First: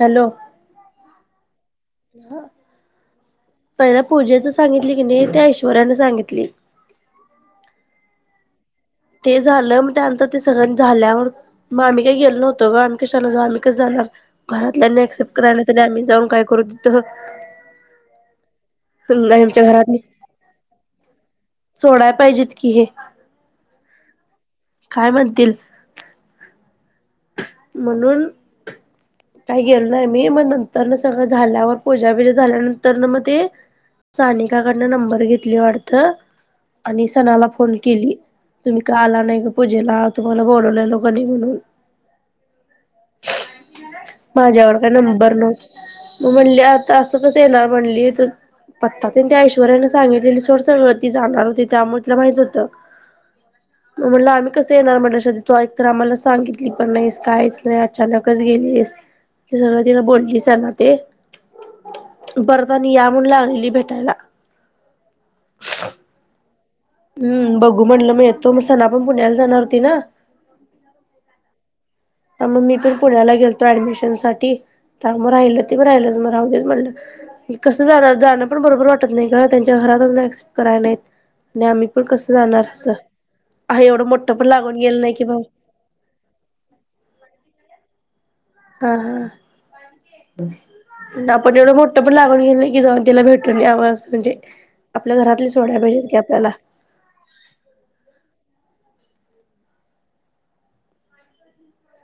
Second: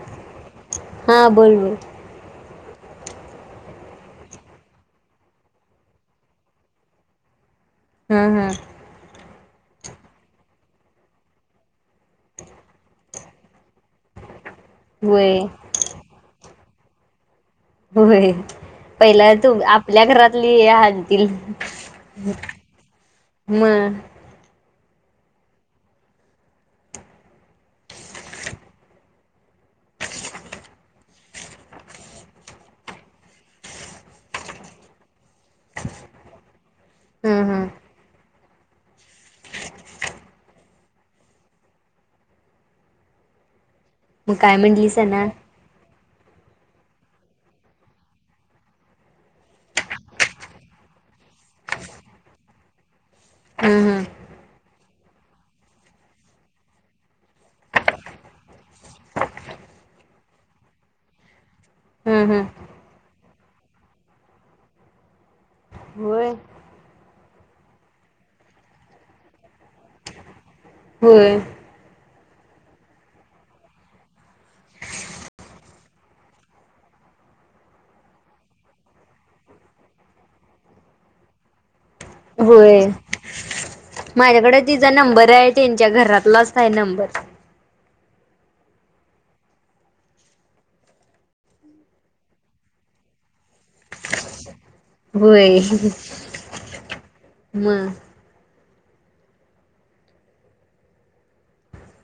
Hello हा बोल ब पहिला पूजेच सांगितली की नाही ते ऐश्वरा्यानें सांगितली हम हम ते झालं मग त्यानंतर ते सगळ्यां झाल्यावर मग आम्ही काही गेलो नव्हतो ग आम्ही कशा जा आम्ही कस जाणार घरातल्या ऍक्सेप्ट होय करराण्यात आ आम्ही जाऊन काय करून तिथ हो पहिला तू आपल्या घरातली हे हतील सोडाय पाहिजेत की हे म काय म्हणतील म्हणून काही गेलो नाही मी मग नंतर न सगळं झाल्यावर पूजा बजा झाल्यानंतर न मग ते सानिकाकडनं नंबर घेतली वाढत आणि ह सणाला ह फोन केली तुम्ही का आला नाही का पूजेला तुम्हाला बोलवले लोकांनी म्हणून मग माझ्यावर काय म्हटलीस ना नंबर नवत मग म्हणली आता असं कस येणार म्हणली तर पत्ता त्यां त्या ऐश्वर्याने सांगितलेली सडसळ वळती जाणार होती त्यामुळे तलं माहित होत ह ह म्हटलं आम्ही कसं येणार म्हट श तो एक तर आम्हाला सांगितली पण नाही कायच नाही अचानकच गेलीस ते सगळं तिला बोललीस ना ते ह ह बरदानी या म्हण लागलेली भेटायला होय [inaudible] हम्म बघू म्हटलं म य तो म सना आपण पुण्याला जाणार होती ना होम मग मी पण पुण्याला गेलतो ऍडमिशन साठी ां मग राहिलं ते मग राहिलंच मग राहलीच म्हणलं कसं जाणार जाणं पण बरोबर वाटत नाही का त्यांच्या घर क्सेप कराय नाहीत आणि आम्ही पण कसं जाणार होय असं आहे एवढं मोठं पण माझ्याकडे लागून तिचा गेलं नाही की नंबर बा आहे त्यांच्या घरातलाच आहे नंबर हा हा. आपण एवढं मोठं पण लागून घेल ना की जाऊन तिला भेटून यावं असं म्हणजे आपल्या घरातली होय सोड्या भेटत की आपल्याला. मग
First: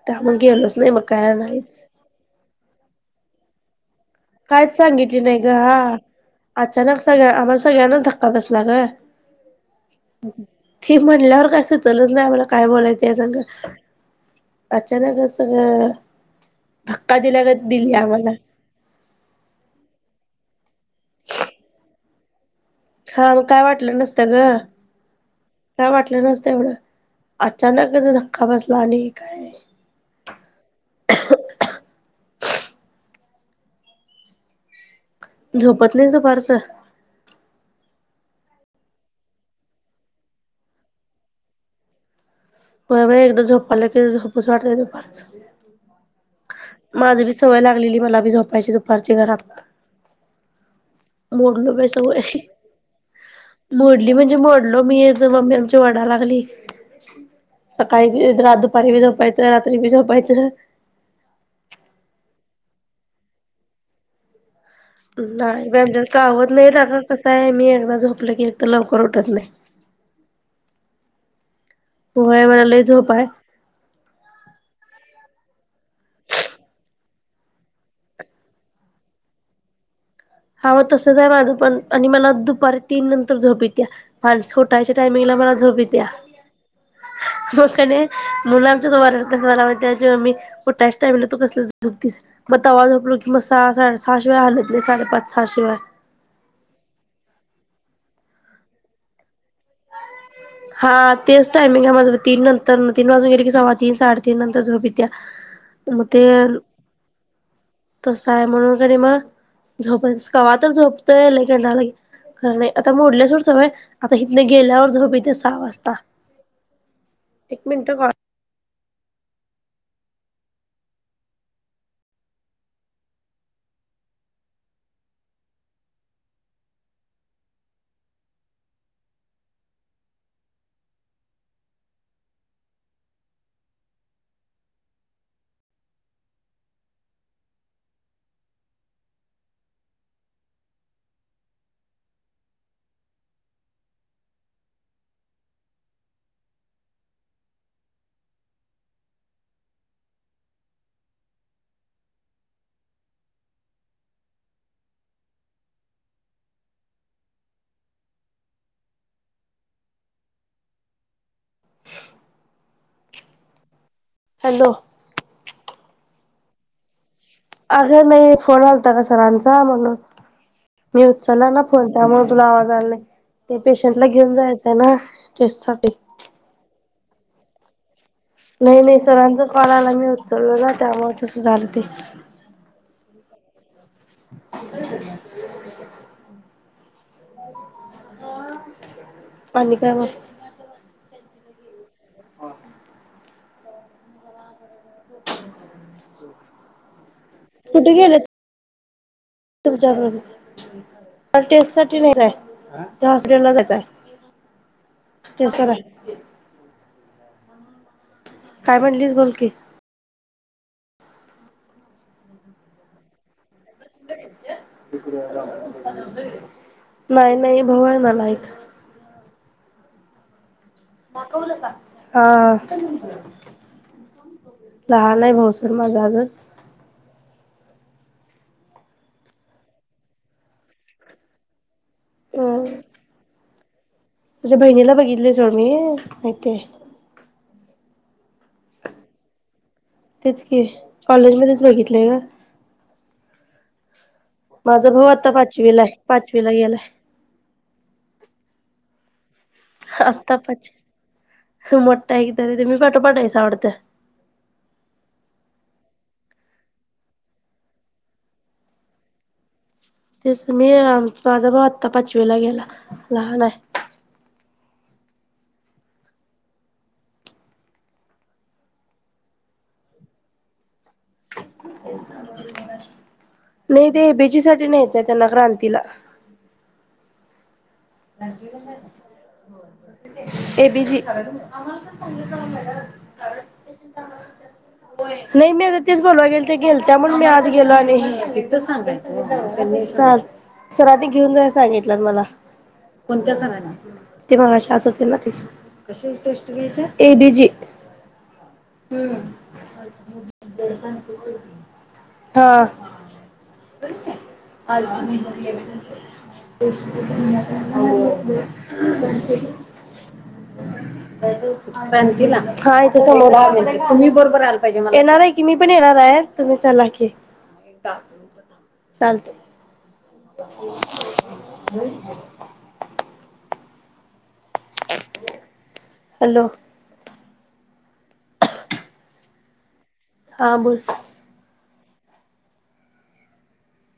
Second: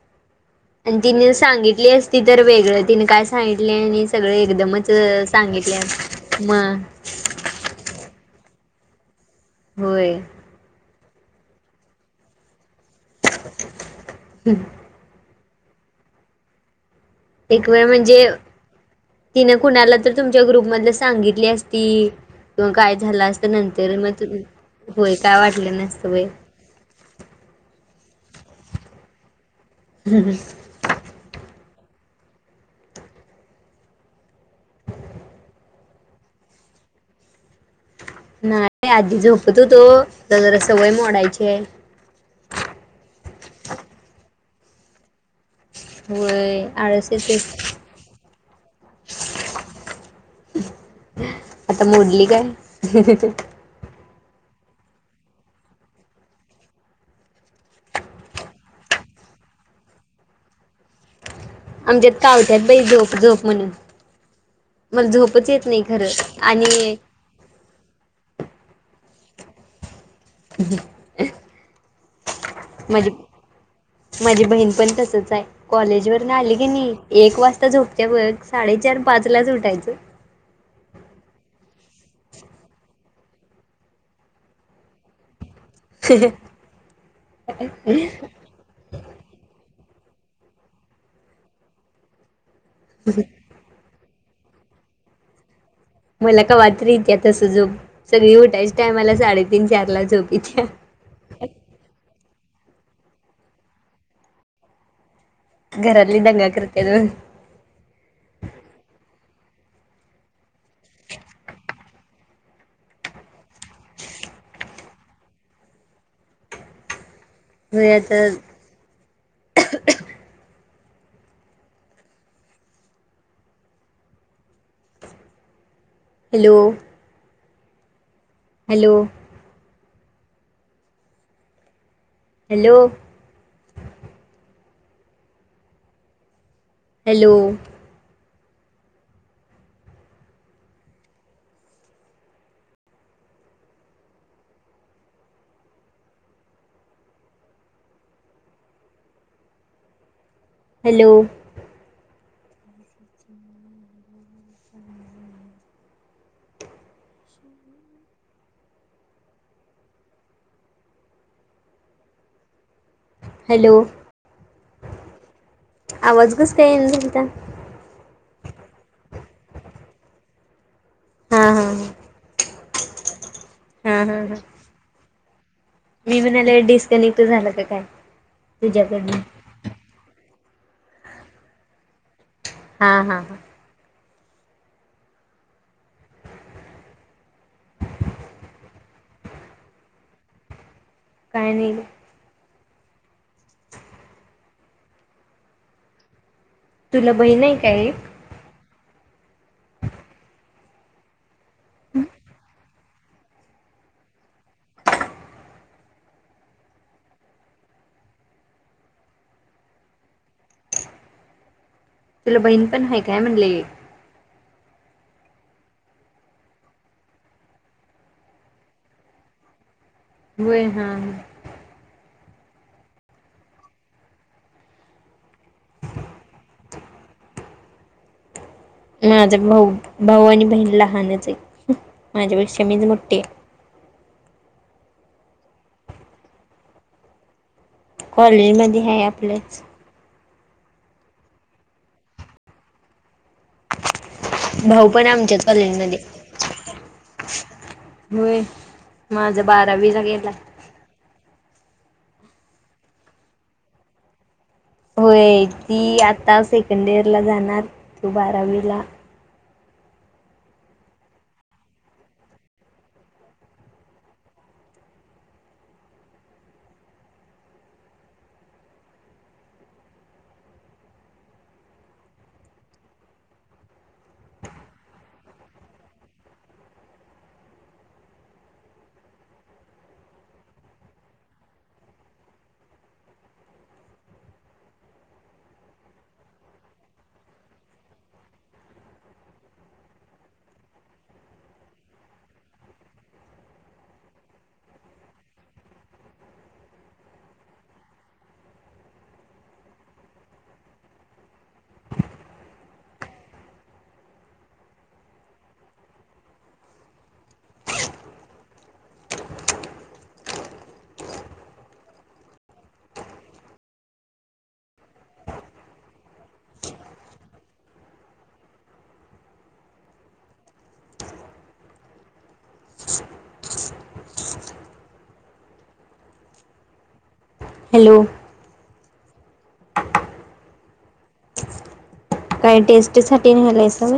त्यामुळे गेलोच नाही आणि मग काय तिने नाहीच सांगितली असती तर वेगळं तिने काय सांगितले आणि सगळे कायच एकदमच सांगितली नाही ग सांगितले आ मग अचानक सगळ्या आम्हाला सगळ्यांनाच धक्का बसला ग. होय. ही म्हणल्यावर काही सुचलच नाही आम्हाला काय बोलायचं तिच्या संग अचानकच होय धक्का दिल्यागत एक वेळ दिली म्हणजे आम्हाला. तिने कुणाला तर तुमच्या ग्रुप मध्ये सांगितली असती म काय झालं हा असत मग काय नंतर वाटलं मग नसतं त ग होय काय वाटलं नसतं बाय. अचानकच धक्का बसला आणि काय झोपत नाहीस दुपारचं? नाही आधी झोपत होतो ता जरा सवय मोडायचीये. उस वाटले दुपारच. होय आळस माझ बी येतोय सवय लागलेली मला बी झोपायची दुपारची घरात. मोडलो ग आता मोडली सवय काय? मोडली म्हण. मोडलो मी आमची मम्मी आमची वरडाया लागली. सकाळी बी, ईदरा दुपारी बी, झोपायचं रात्री बी झोपायचं. आमच्यात कावत्यात बाई झोप-झोप म्हणून. मला झोपच येत नाही बाई आमच्या खरं कावत नाही आणि टाका कस आहे मी एकदा झोपलं की एक तर लवकर उठ उठत नाही. हम्म. होय मला लय झोप आहे. माझी-माझी बहीण पण तसच आहे कॉलेज वरन आली की मी एक वाजता झोपते बघ साडेचार पाच लाच ऊटायचं. हावो तसा जरा अगपण आणि मला दुपारी तीन नंतर झोप यित्या आलस उठायच्या टायमिंगला मला झोप यित्या मग की नाई मुलांच्या [unintelligible] कसं झालं माहीतेय. जेव्हा मी ऊठ्याच टाईमला तु कसल झोपतीस मग तवा झोपलो की मस सहा साडेसहा अशा हालत नाही साडे पाच सहा शीवाय. मला कवातरी इत्या तसं झोप सगळी उठायची टायमाला साडेतीन चार ला झोप येत्या. हा तेच टायमिंग आहे माझं तीन नंतर तीन वाजून गेले की सव्वा तीन साडेतीन नंतर झोप येत्या. म घरातली ते दंगा करत्यात बघ. तस आहे म्हणून कणी मग झोप स कवा तर झोपते लई कंटाळा आले की खरं नाही आता मोडल्या सोड सवय आता इथनं गेल्यावर झोप येतेच. का वास्ता. [unintelligible] Hello. Hello. Hello. Hello. Hello. [unintelligible] Hello. Hello. आवाज कस काय येईना झालता? अग नाही फोन आलता का सरांचा म्हणून. मी हा उचलला ना हा फोन त्यामुळे तुला आवाज आला नाही ते हा पेशंटला हा घेऊन हा जायचंय ना. टेस्ट साठी मी म्हणाले डिस्कनेक्ट झाला की काय? नाही-नाही तुझ्याकडनं सरांचा कॉल आला मी उचललेला त्यामुळे तसं झालं ते. हा-हा-हा. [unintelligible] अन काय काही नाई ग [unintelligible] तुला बहीण आहे का कुठे एक? गेले तुमच्या बरोबर टेस्ट सा नाहीचय. त्या हॉस्पिटल ला जायचंय. नमस्कार आहे. काय म्हटलीस बोल की तुला बहीण पण आहे काय म्हणले. [unintelligible] नाही नाही भाऊ आहे मला एक. होय. हा हा. लहान आहे भाऊ सर अजून माझा भाऊ भाऊ आणि बहीण लहानच आहे, अ माझ्यापेक्षा मी मोठी आहे. तुझ्या बहिणीला बघितले सोड मी माहतीय. कॉलेज मध्ये आहे आपलंच तेच की कॉलेज मध्येच बघितलंय का. भाऊ पण आमच्याच पाचवीला आहे कॉलेजमधे पाचवीला गेलाय होय. माझी बारावी झाली आता आत्ता पाचवी मोठा एक तरी ते मी पाठोपाठायचं आवडतं. होय ती आता सेकंड इयर ला जाणार बारावीला तेवस मी आम माझा भा आत्ता पाचवीला गेला लहान आहे. नाही ते बीचीी साठी नाहीच आहे त्यांना क्रांतीला नगि [unintelligible] एबीजी नाही मी आता तेच बोलवा गेल ते गेल त्या म्हण मी आज गेलो आणिांगायच सरांनी घेऊन जाय सांगितलं मला कोणत्या सरांनी ते मागाशी आत होते ना ते सरकशाची टेस्ट घेतात एडिजी हम दर्शन कर. हा. आ [unintelligible] [unintelligible] ाथ समोर तुम्ही बरोबरला पाहिजे येणार आहे की मी पण येणार आहे तुम्ही चाला की चालते. हम. हॅलो. हॅलो. [unintelligible] हा बस. काही टेस्ट सा नाहीलंय सग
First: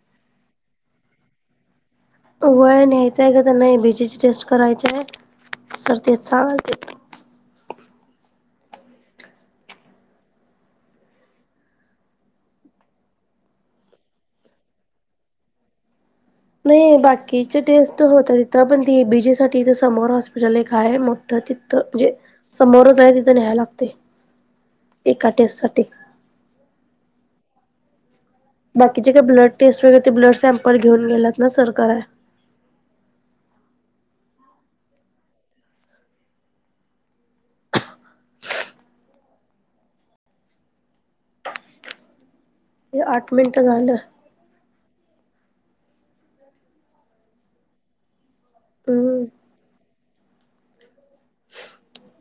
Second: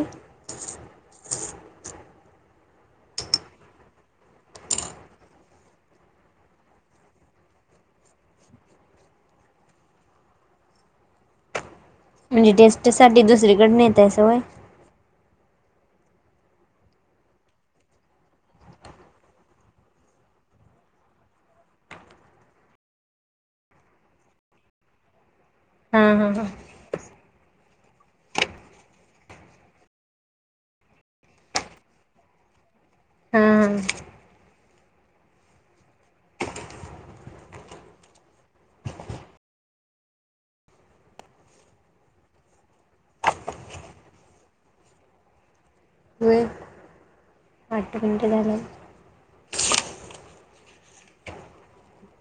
वय न्यायचंय का त्यां नाही ए बीजी टेस्ट करायचय. सर्तीचछ वालते. म्हणजे टेस्ट साठी दुसरीकडन येत आहे सवय. नाही बाकीचे टेस्ट तर होत तथं पण ते एबीजी साठी समोर हॉस्पिटल एकय मोठ त म्हणे समोरच आहे तिथ न्याय लागते. टेस्ट साठी हा हा हा. बाकीचे काय ब्लड टेस्ट वगैरे ते ब्लड सॅम्पल घेऊन गेलात ना सरकार आहे. हा हम. ते अठ मिनट झाल. होय आठ मिनट झालं हं. [inaudible]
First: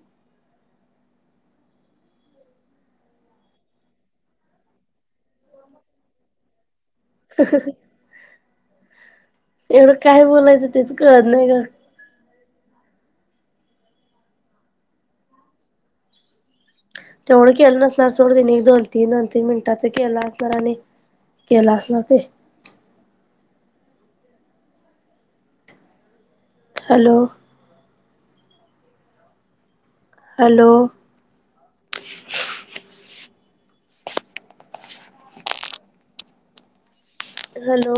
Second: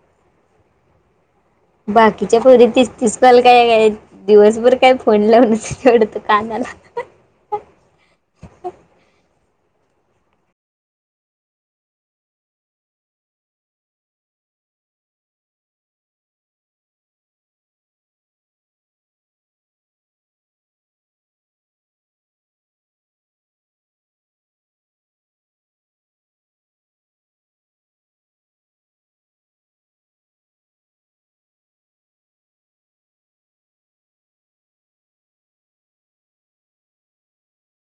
बाकीच्या पोरी तीस तीस कॉल काय दिवसभर काय फोन लावूनच ठेवत कानाला. [inaudible] [inaudible] एवढं काय बोलायचं, तेच कळत नाही गं. तेवढं केलं नसणार सोडं तेनी, एक दोन तीन दोन तीन मिनिटांच केलं असणार आणि केलं असणार ते. हॅलो. हॅलो. हॅलो.